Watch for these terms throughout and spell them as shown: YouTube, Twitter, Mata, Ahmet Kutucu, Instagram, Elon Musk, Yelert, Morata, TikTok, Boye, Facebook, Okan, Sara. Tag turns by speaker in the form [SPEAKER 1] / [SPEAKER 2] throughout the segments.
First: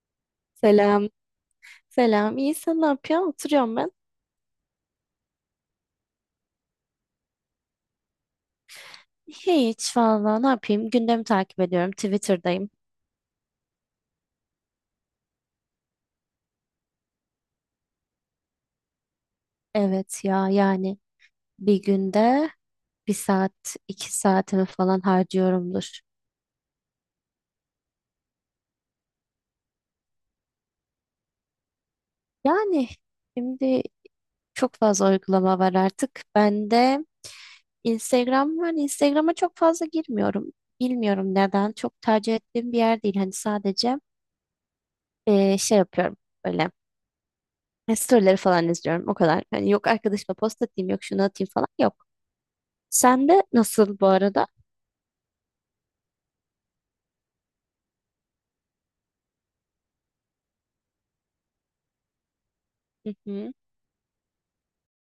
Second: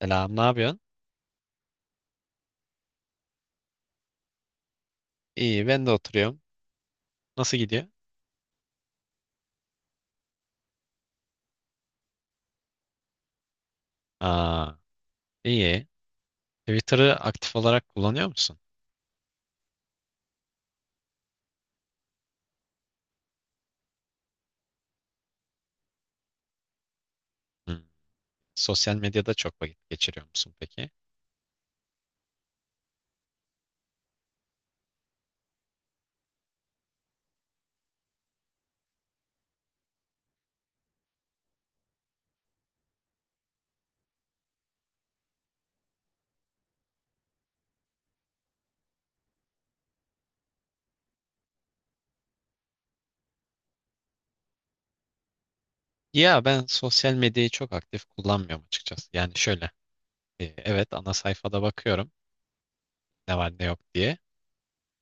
[SPEAKER 1] Selam, ne yapıyorsun?
[SPEAKER 2] Selam. Selam. İyi, sen ne yapıyorsun? Oturuyorum ben.
[SPEAKER 1] İyi, ben de oturuyorum. Nasıl gidiyor?
[SPEAKER 2] Hiç valla ne yapayım? Gündemi takip ediyorum. Twitter'dayım.
[SPEAKER 1] Aa, iyi. Twitter'ı aktif olarak kullanıyor musun?
[SPEAKER 2] Evet ya yani bir günde bir saat iki saatimi falan harcıyorumdur.
[SPEAKER 1] Hı. Sosyal medyada çok vakit geçiriyor musun peki?
[SPEAKER 2] Yani şimdi çok fazla uygulama var artık. Ben de Instagram var. Instagram'a çok fazla girmiyorum. Bilmiyorum neden. Çok tercih ettiğim bir yer değil. Hani sadece şey yapıyorum böyle. Storyleri falan izliyorum o kadar. Hani yok arkadaşıma post atayım yok şunu atayım falan yok. Sen de nasıl bu arada?
[SPEAKER 1] Ya ben sosyal medyayı çok aktif kullanmıyorum açıkçası. Yani şöyle, evet ana sayfada bakıyorum
[SPEAKER 2] Hı
[SPEAKER 1] ne var
[SPEAKER 2] hı.
[SPEAKER 1] ne yok diye.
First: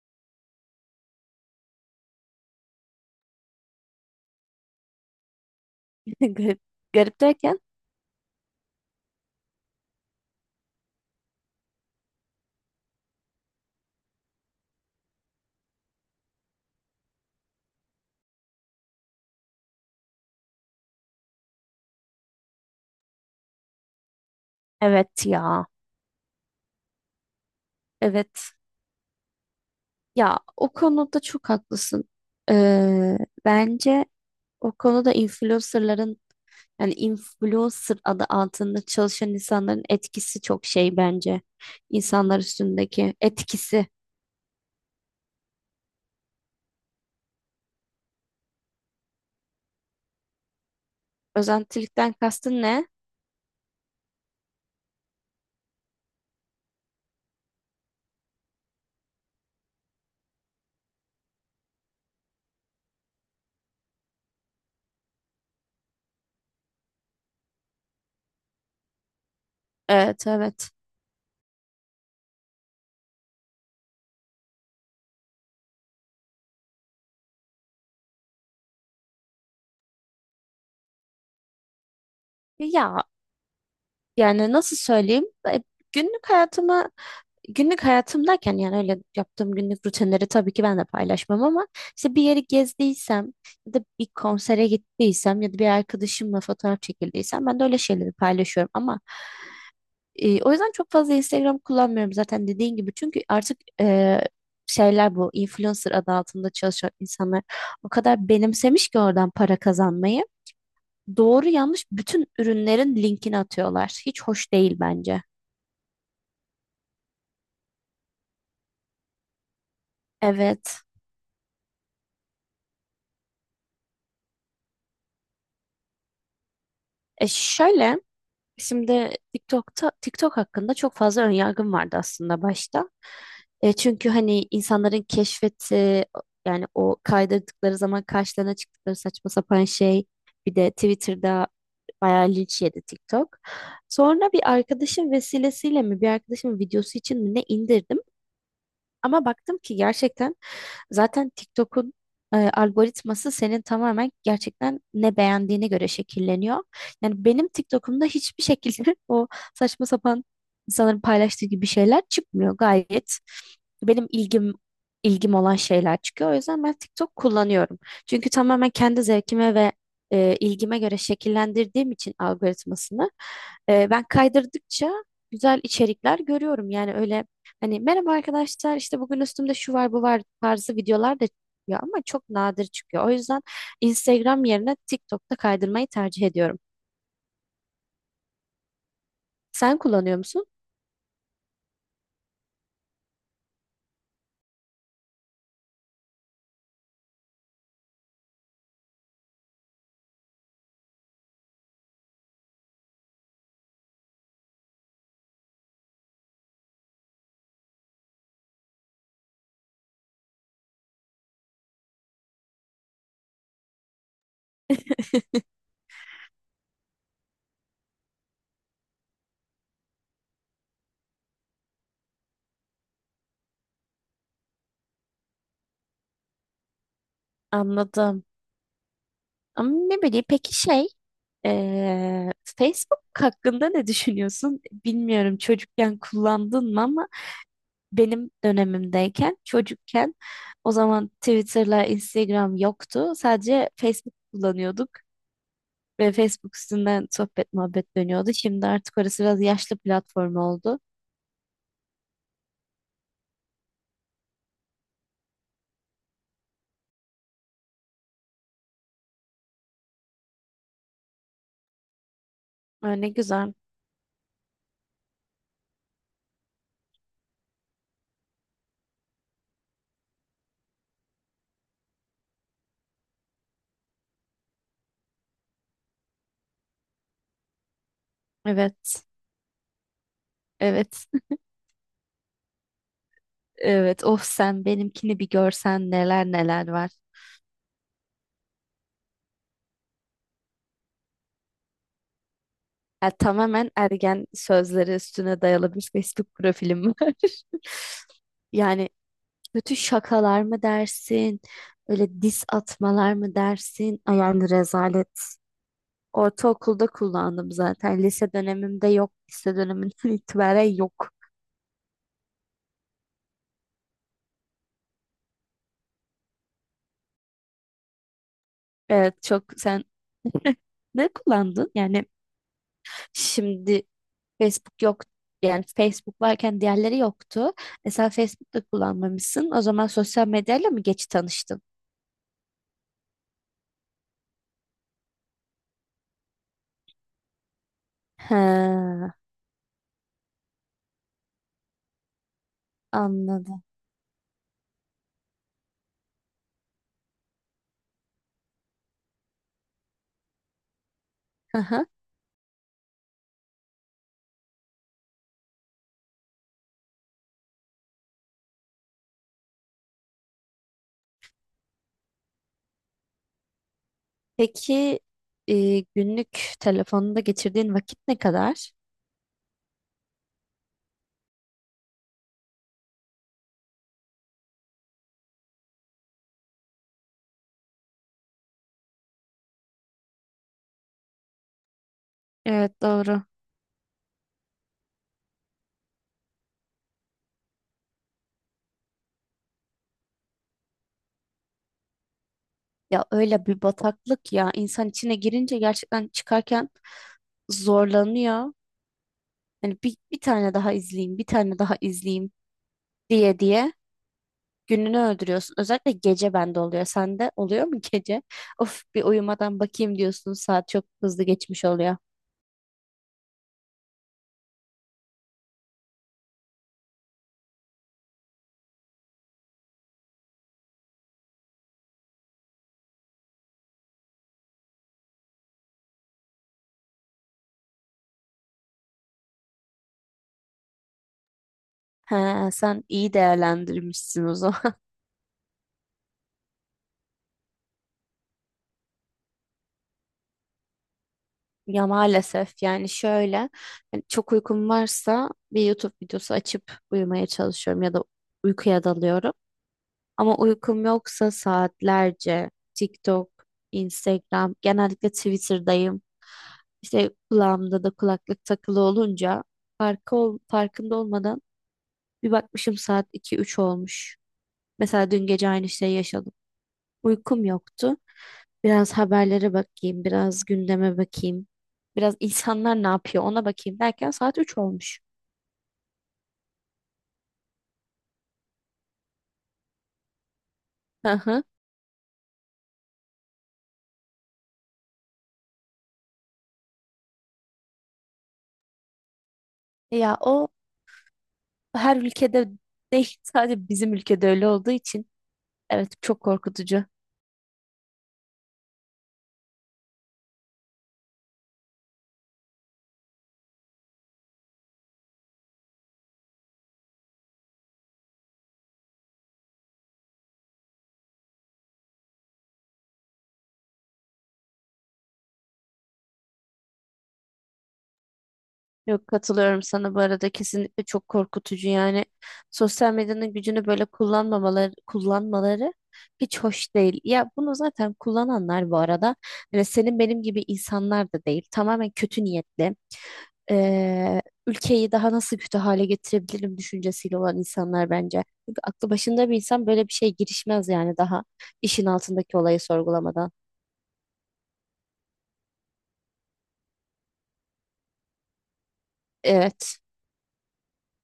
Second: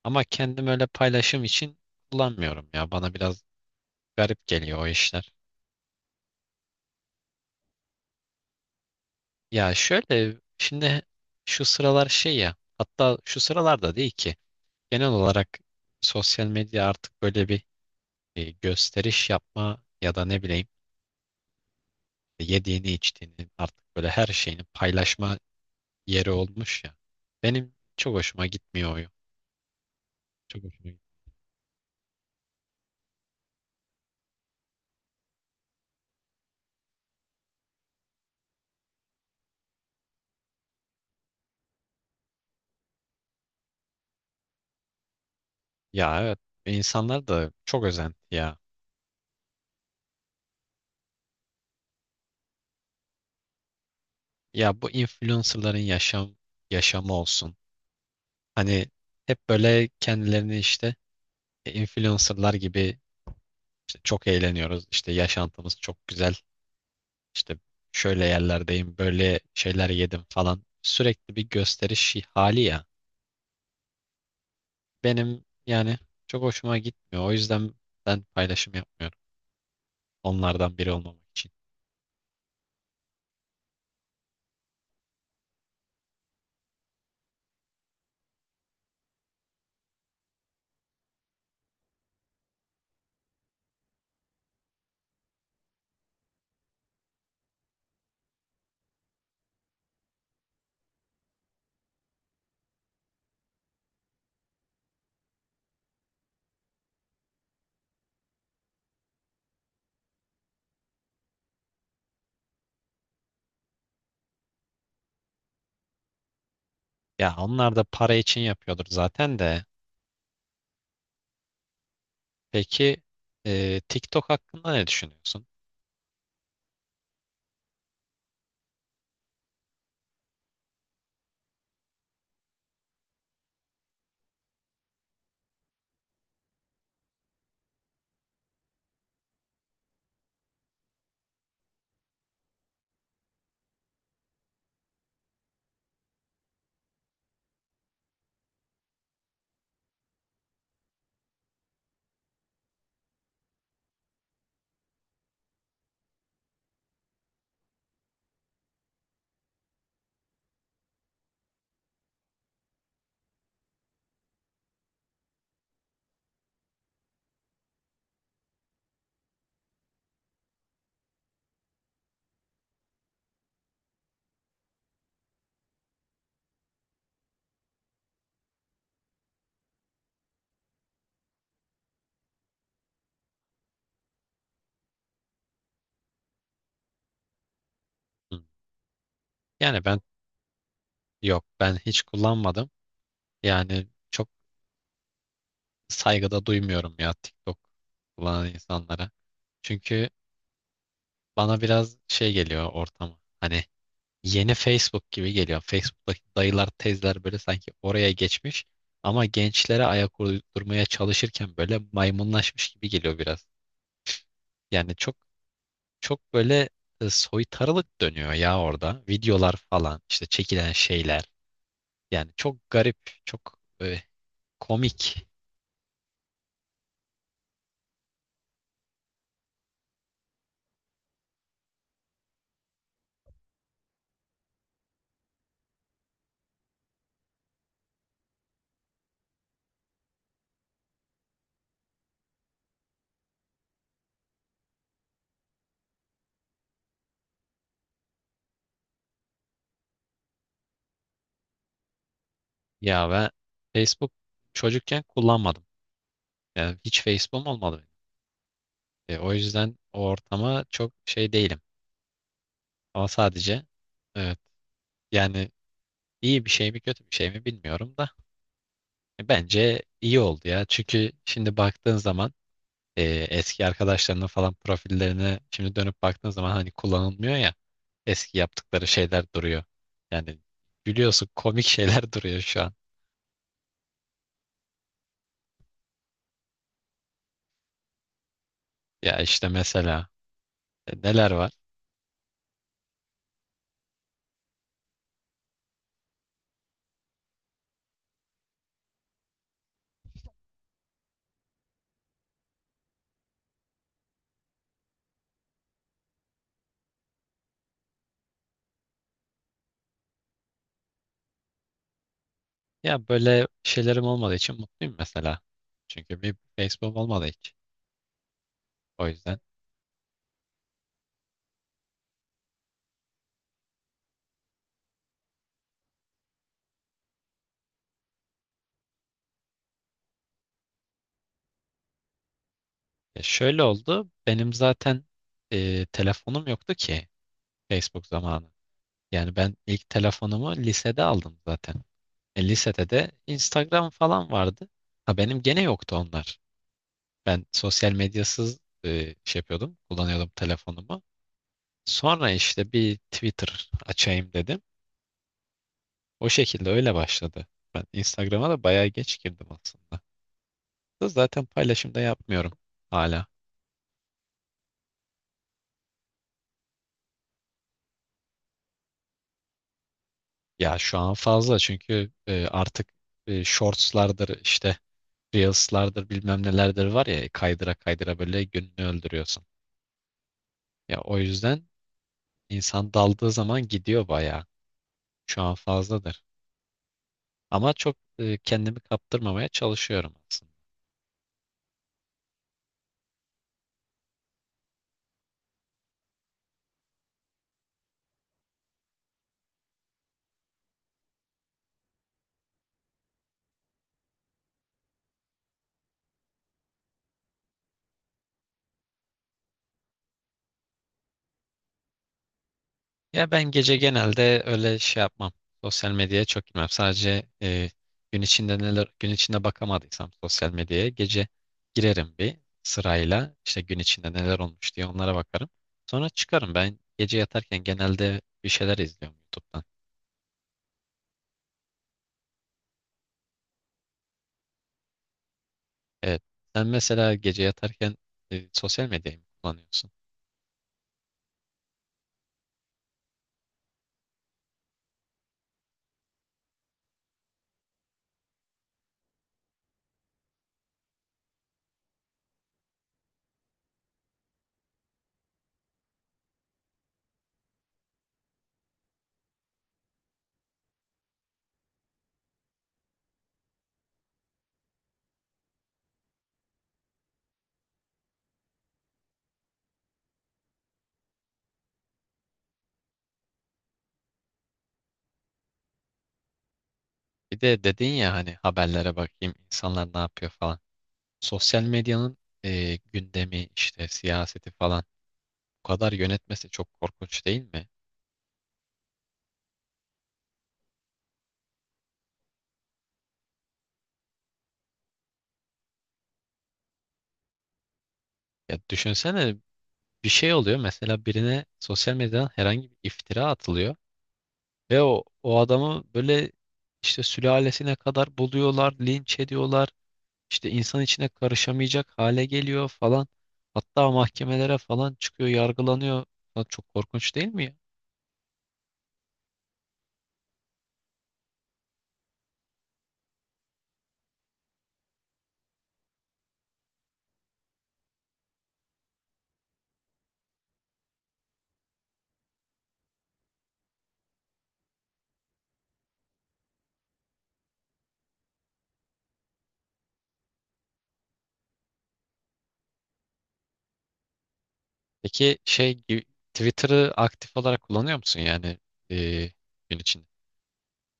[SPEAKER 1] Ama kendim öyle paylaşım için kullanmıyorum ya. Bana biraz garip geliyor o işler.
[SPEAKER 2] Garip, garip derken.
[SPEAKER 1] Ya şöyle, şimdi şu sıralar şey ya, hatta şu sıralarda değil ki. Genel olarak sosyal medya artık böyle bir gösteriş yapma ya da ne bileyim işte yediğini içtiğini artık böyle her şeyini
[SPEAKER 2] Evet
[SPEAKER 1] paylaşma
[SPEAKER 2] ya.
[SPEAKER 1] yeri olmuş ya. Benim çok
[SPEAKER 2] Evet.
[SPEAKER 1] hoşuma gitmiyor o.
[SPEAKER 2] Ya
[SPEAKER 1] Çok
[SPEAKER 2] o
[SPEAKER 1] hoşuma gitti.
[SPEAKER 2] konuda çok haklısın. Ee, bence o konuda influencerların yani influencer adı altında çalışan insanların etkisi çok şey bence. İnsanlar üstündeki etkisi.
[SPEAKER 1] Ya evet, insanlar da çok özenti ya.
[SPEAKER 2] Özentilikten kastın ne?
[SPEAKER 1] Ya bu influencerların yaşamı olsun. Hani hep böyle kendilerini işte influencerlar gibi işte çok eğleniyoruz, işte yaşantımız çok güzel. İşte şöyle yerlerdeyim, böyle şeyler yedim
[SPEAKER 2] Evet
[SPEAKER 1] falan.
[SPEAKER 2] evet.
[SPEAKER 1] Sürekli bir gösteriş hali ya. Benim yani çok hoşuma gitmiyor. O yüzden ben paylaşım yapmıyorum. Onlardan biri olmamak için.
[SPEAKER 2] Ya yani nasıl söyleyeyim? Günlük hayatıma Günlük hayatımdayken yani öyle yaptığım günlük rutinleri tabii ki ben de paylaşmam ama işte bir yeri gezdiysem ya da bir konsere gittiysem ya da bir arkadaşımla fotoğraf çekildiysem ben de öyle şeyleri paylaşıyorum ama o yüzden çok fazla Instagram kullanmıyorum zaten dediğin gibi çünkü artık şeyler bu influencer adı altında çalışan insanlar o kadar benimsemiş ki oradan para kazanmayı doğru yanlış bütün ürünlerin linkini atıyorlar hiç hoş değil bence.
[SPEAKER 1] Ya onlar da para için yapıyordur zaten de.
[SPEAKER 2] Evet.
[SPEAKER 1] Peki TikTok hakkında ne düşünüyorsun?
[SPEAKER 2] E şöyle Şimdi TikTok hakkında çok fazla önyargım vardı aslında başta. Çünkü hani insanların keşfeti yani o kaydırdıkları zaman karşılarına çıktıkları saçma sapan şey, bir de Twitter'da bayağı linç yedi TikTok. Sonra bir arkadaşım vesilesiyle mi bir arkadaşımın videosu için mi ne indirdim ama baktım ki gerçekten zaten TikTok'un algoritması senin tamamen gerçekten ne beğendiğine göre şekilleniyor. Yani benim TikTok'umda hiçbir şekilde o saçma sapan insanların paylaştığı gibi şeyler çıkmıyor. Gayet benim ilgim olan şeyler çıkıyor. O yüzden ben TikTok kullanıyorum. Çünkü tamamen kendi zevkime ve ilgime göre şekillendirdiğim için algoritmasını, ben kaydırdıkça güzel içerikler görüyorum. Yani öyle, hani merhaba arkadaşlar işte bugün üstümde şu var bu var tarzı videolar da çıkıyor ama çok nadir çıkıyor. O yüzden Instagram yerine TikTok'ta kaydırmayı tercih ediyorum.
[SPEAKER 1] Hı.
[SPEAKER 2] Sen
[SPEAKER 1] Yani ben
[SPEAKER 2] kullanıyor musun?
[SPEAKER 1] yok ben hiç kullanmadım. Yani çok saygıda duymuyorum ya TikTok kullanan insanlara. Çünkü bana biraz şey geliyor ortamı. Hani yeni Facebook gibi geliyor. Facebook'taki dayılar, teyzeler böyle sanki oraya geçmiş ama gençlere ayak uydurmaya çalışırken böyle maymunlaşmış gibi geliyor biraz. Yani çok böyle soytarılık dönüyor ya orada. Videolar falan, işte çekilen şeyler. Yani çok garip, çok komik.
[SPEAKER 2] Anladım. Ama ne bileyim peki şey, Facebook hakkında ne düşünüyorsun? Bilmiyorum çocukken kullandın mı ama benim dönemimdeyken, çocukken, o zaman Twitter'la Instagram yoktu. Sadece Facebook kullanıyorduk. Ve Facebook üstünden sohbet muhabbet dönüyordu. Şimdi artık orası biraz yaşlı platform oldu.
[SPEAKER 1] Ya ve Facebook çocukken kullanmadım. Yani hiç Facebook'um olmadı benim. E, o yüzden o ortama çok şey değilim.
[SPEAKER 2] Aa,
[SPEAKER 1] Ama
[SPEAKER 2] ne güzel.
[SPEAKER 1] sadece evet, yani İyi bir şey mi kötü bir şey mi bilmiyorum da bence iyi oldu ya. Çünkü şimdi baktığın zaman e, eski arkadaşlarının falan profillerine şimdi dönüp baktığın zaman hani kullanılmıyor ya, eski yaptıkları
[SPEAKER 2] Evet.
[SPEAKER 1] şeyler duruyor. Yani
[SPEAKER 2] Evet.
[SPEAKER 1] biliyorsun, komik şeyler duruyor şu an.
[SPEAKER 2] Evet. Of sen benimkini bir görsen, neler neler var.
[SPEAKER 1] Ya işte mesela neler var?
[SPEAKER 2] Ya, tamamen ergen sözleri üstüne dayalı bir Facebook profilim var. Yani kötü şakalar mı dersin? Öyle diss atmalar mı dersin? Ay yani rezalet. Ortaokulda kullandım zaten. Lise dönemimde yok. Lise döneminden itibaren yok.
[SPEAKER 1] Ya böyle şeylerim olmadığı için mutluyum mesela. Çünkü bir Facebook olmadı hiç. O
[SPEAKER 2] Evet,
[SPEAKER 1] yüzden
[SPEAKER 2] çok sen. Ne kullandın? Yani şimdi Facebook yok. Yani Facebook varken diğerleri yoktu. Mesela Facebook'ta kullanmamışsın. O zaman sosyal medyayla mı geç tanıştın?
[SPEAKER 1] ya şöyle oldu. Benim zaten telefonum yoktu ki Facebook zamanı.
[SPEAKER 2] Ha,
[SPEAKER 1] Yani ben ilk telefonumu lisede aldım zaten. E, lisede de
[SPEAKER 2] anladım.
[SPEAKER 1] Instagram falan vardı. Ha, benim gene yoktu onlar. Ben sosyal medyasız şey yapıyordum, kullanıyordum telefonumu.
[SPEAKER 2] Hı hı.
[SPEAKER 1] Sonra işte bir Twitter açayım dedim. O şekilde öyle başladı. Ben Instagram'a da bayağı geç girdim aslında. Da zaten paylaşım da yapmıyorum hala.
[SPEAKER 2] Peki günlük telefonunda geçirdiğin vakit ne kadar?
[SPEAKER 1] Ya şu an fazla çünkü artık shortslardır, işte Reels'lardır bilmem nelerdir var ya, kaydıra kaydıra böyle gününü öldürüyorsun. Ya o yüzden
[SPEAKER 2] Evet,
[SPEAKER 1] insan
[SPEAKER 2] doğru.
[SPEAKER 1] daldığı zaman gidiyor bayağı. Şu an fazladır. Ama çok kendimi kaptırmamaya çalışıyorum aslında.
[SPEAKER 2] Ya öyle bir bataklık ya. İnsan içine girince gerçekten çıkarken zorlanıyor. Hani bir tane daha izleyeyim, bir tane daha izleyeyim diye diye. Gününü öldürüyorsun. Özellikle gece bende oluyor. Sende oluyor mu gece? Of, bir uyumadan bakayım diyorsun. Saat çok hızlı geçmiş oluyor.
[SPEAKER 1] Ya ben gece genelde öyle şey yapmam. Sosyal medyaya çok girmem. Sadece gün içinde bakamadıysam sosyal medyaya gece girerim bir sırayla. İşte gün içinde neler olmuş diye onlara bakarım. Sonra çıkarım. Ben gece yatarken genelde bir şeyler izliyorum YouTube'dan.
[SPEAKER 2] He, sen iyi değerlendirmişsin o zaman.
[SPEAKER 1] Evet. Sen mesela gece yatarken sosyal medyayı mı kullanıyorsun?
[SPEAKER 2] Ya maalesef, yani şöyle, hani çok uykum varsa bir YouTube videosu açıp uyumaya çalışıyorum ya da uykuya dalıyorum. Ama uykum yoksa saatlerce TikTok, Instagram, genellikle Twitter'dayım. İşte kulağımda da kulaklık takılı olunca farkında olmadan bir bakmışım saat iki üç olmuş. Mesela dün gece aynı şeyi yaşadım. Uykum yoktu. Biraz haberlere bakayım, biraz gündeme bakayım. Biraz insanlar ne yapıyor ona bakayım derken saat 3 olmuş.
[SPEAKER 1] Bir de dedin ya hani haberlere bakayım, insanlar ne yapıyor falan.
[SPEAKER 2] Hı hı.
[SPEAKER 1] Sosyal medyanın gündemi, işte siyaseti falan bu kadar yönetmesi çok korkunç değil mi?
[SPEAKER 2] Ya o her ülkede değil, sadece bizim ülkede öyle olduğu için, evet, çok korkutucu.
[SPEAKER 1] Ya düşünsene, bir şey oluyor mesela, birine sosyal medyadan herhangi bir iftira atılıyor ve o adamı böyle işte sülalesine kadar buluyorlar, linç ediyorlar. İşte insan içine karışamayacak hale geliyor falan. Hatta mahkemelere falan çıkıyor, yargılanıyor. Lan, çok korkunç değil mi ya?
[SPEAKER 2] Yok, katılıyorum sana bu arada, kesinlikle çok korkutucu yani. Sosyal medyanın gücünü böyle kullanmaları hiç hoş değil. Ya bunu zaten kullananlar bu arada hani senin benim gibi insanlar da değil, tamamen kötü niyetli, ülkeyi daha nasıl kötü hale getirebilirim düşüncesiyle olan insanlar bence. Çünkü aklı başında bir insan böyle bir şeye girişmez yani, daha işin altındaki olayı sorgulamadan.
[SPEAKER 1] Peki şey gibi- Twitter'ı aktif olarak kullanıyor musun yani e,
[SPEAKER 2] Evet
[SPEAKER 1] gün içinde?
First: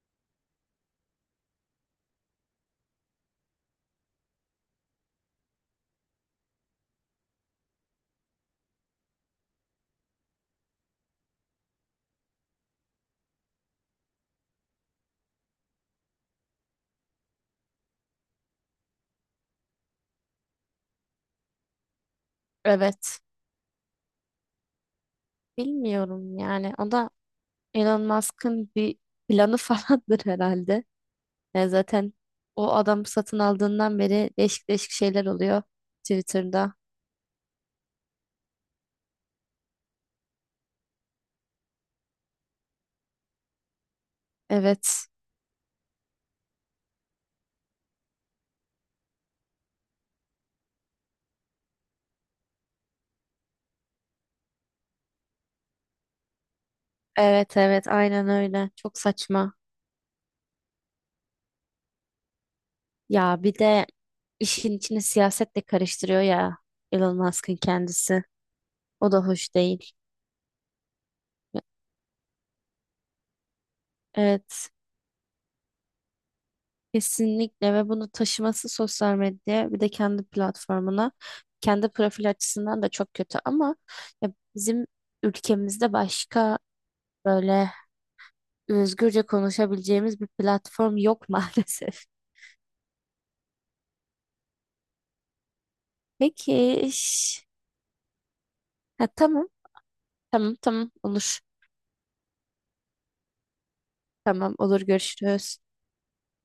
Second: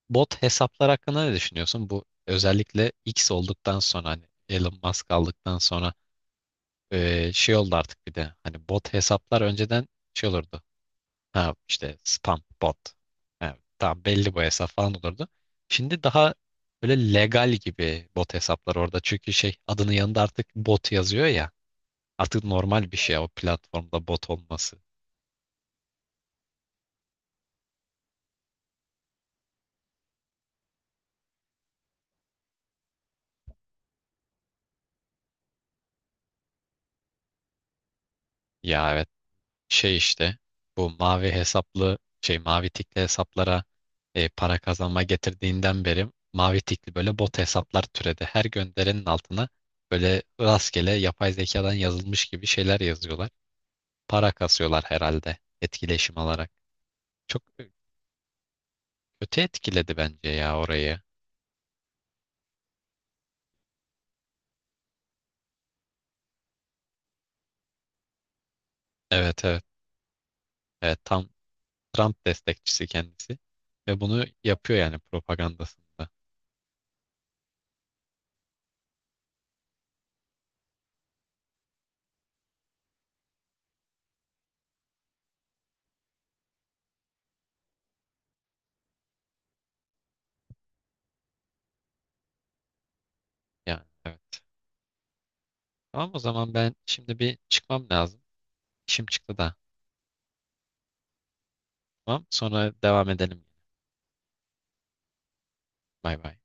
[SPEAKER 1] Bot hesaplar hakkında ne düşünüyorsun? Bu özellikle X olduktan sonra, hani Elon Musk aldıktan sonra şey oldu artık, bir de hani bot hesaplar önceden şey olurdu. Ha, işte spam bot. Ha, tamam, belli bu hesap falan olurdu. Şimdi daha böyle legal gibi bot hesaplar orada. Çünkü şey, adının yanında artık bot yazıyor ya. Artık normal bir şey
[SPEAKER 2] evet,
[SPEAKER 1] o platformda bot olması.
[SPEAKER 2] bilmiyorum yani, o da Elon Musk'ın bir planı falandır herhalde. Yani zaten o adam satın aldığından beri değişik değişik şeyler oluyor Twitter'da.
[SPEAKER 1] Ya evet, şey işte, bu mavi hesaplı şey, mavi tikli hesaplara para kazanma
[SPEAKER 2] Evet.
[SPEAKER 1] getirdiğinden beri mavi tikli böyle bot hesaplar türedi. Her gönderenin altına böyle rastgele yapay zekadan yazılmış gibi şeyler yazıyorlar. Para kasıyorlar herhalde etkileşim alarak. Çok
[SPEAKER 2] Evet evet, aynen öyle. Çok
[SPEAKER 1] kötü
[SPEAKER 2] saçma.
[SPEAKER 1] etkiledi bence ya orayı.
[SPEAKER 2] Ya bir de işin içine siyaset de karıştırıyor ya, Elon Musk'ın kendisi. O da
[SPEAKER 1] Evet,
[SPEAKER 2] hoş
[SPEAKER 1] evet.
[SPEAKER 2] değil.
[SPEAKER 1] Evet, tam Trump destekçisi kendisi ve bunu
[SPEAKER 2] Evet.
[SPEAKER 1] yapıyor yani propagandasında.
[SPEAKER 2] Kesinlikle. Ve bunu taşıması sosyal medyaya, bir de kendi platformuna, kendi profil açısından da çok kötü ama ya bizim ülkemizde başka böyle özgürce konuşabileceğimiz bir platform yok maalesef.
[SPEAKER 1] Yani evet. Tamam, o zaman ben
[SPEAKER 2] Peki.
[SPEAKER 1] şimdi bir
[SPEAKER 2] Şş.
[SPEAKER 1] çıkmam lazım.
[SPEAKER 2] Ha,
[SPEAKER 1] İşim çıktı
[SPEAKER 2] tamam.
[SPEAKER 1] da.
[SPEAKER 2] Tamam tamam, olur.
[SPEAKER 1] Tamam. Sonra devam edelim.
[SPEAKER 2] Tamam, olur, görüşürüz.
[SPEAKER 1] Bay bay.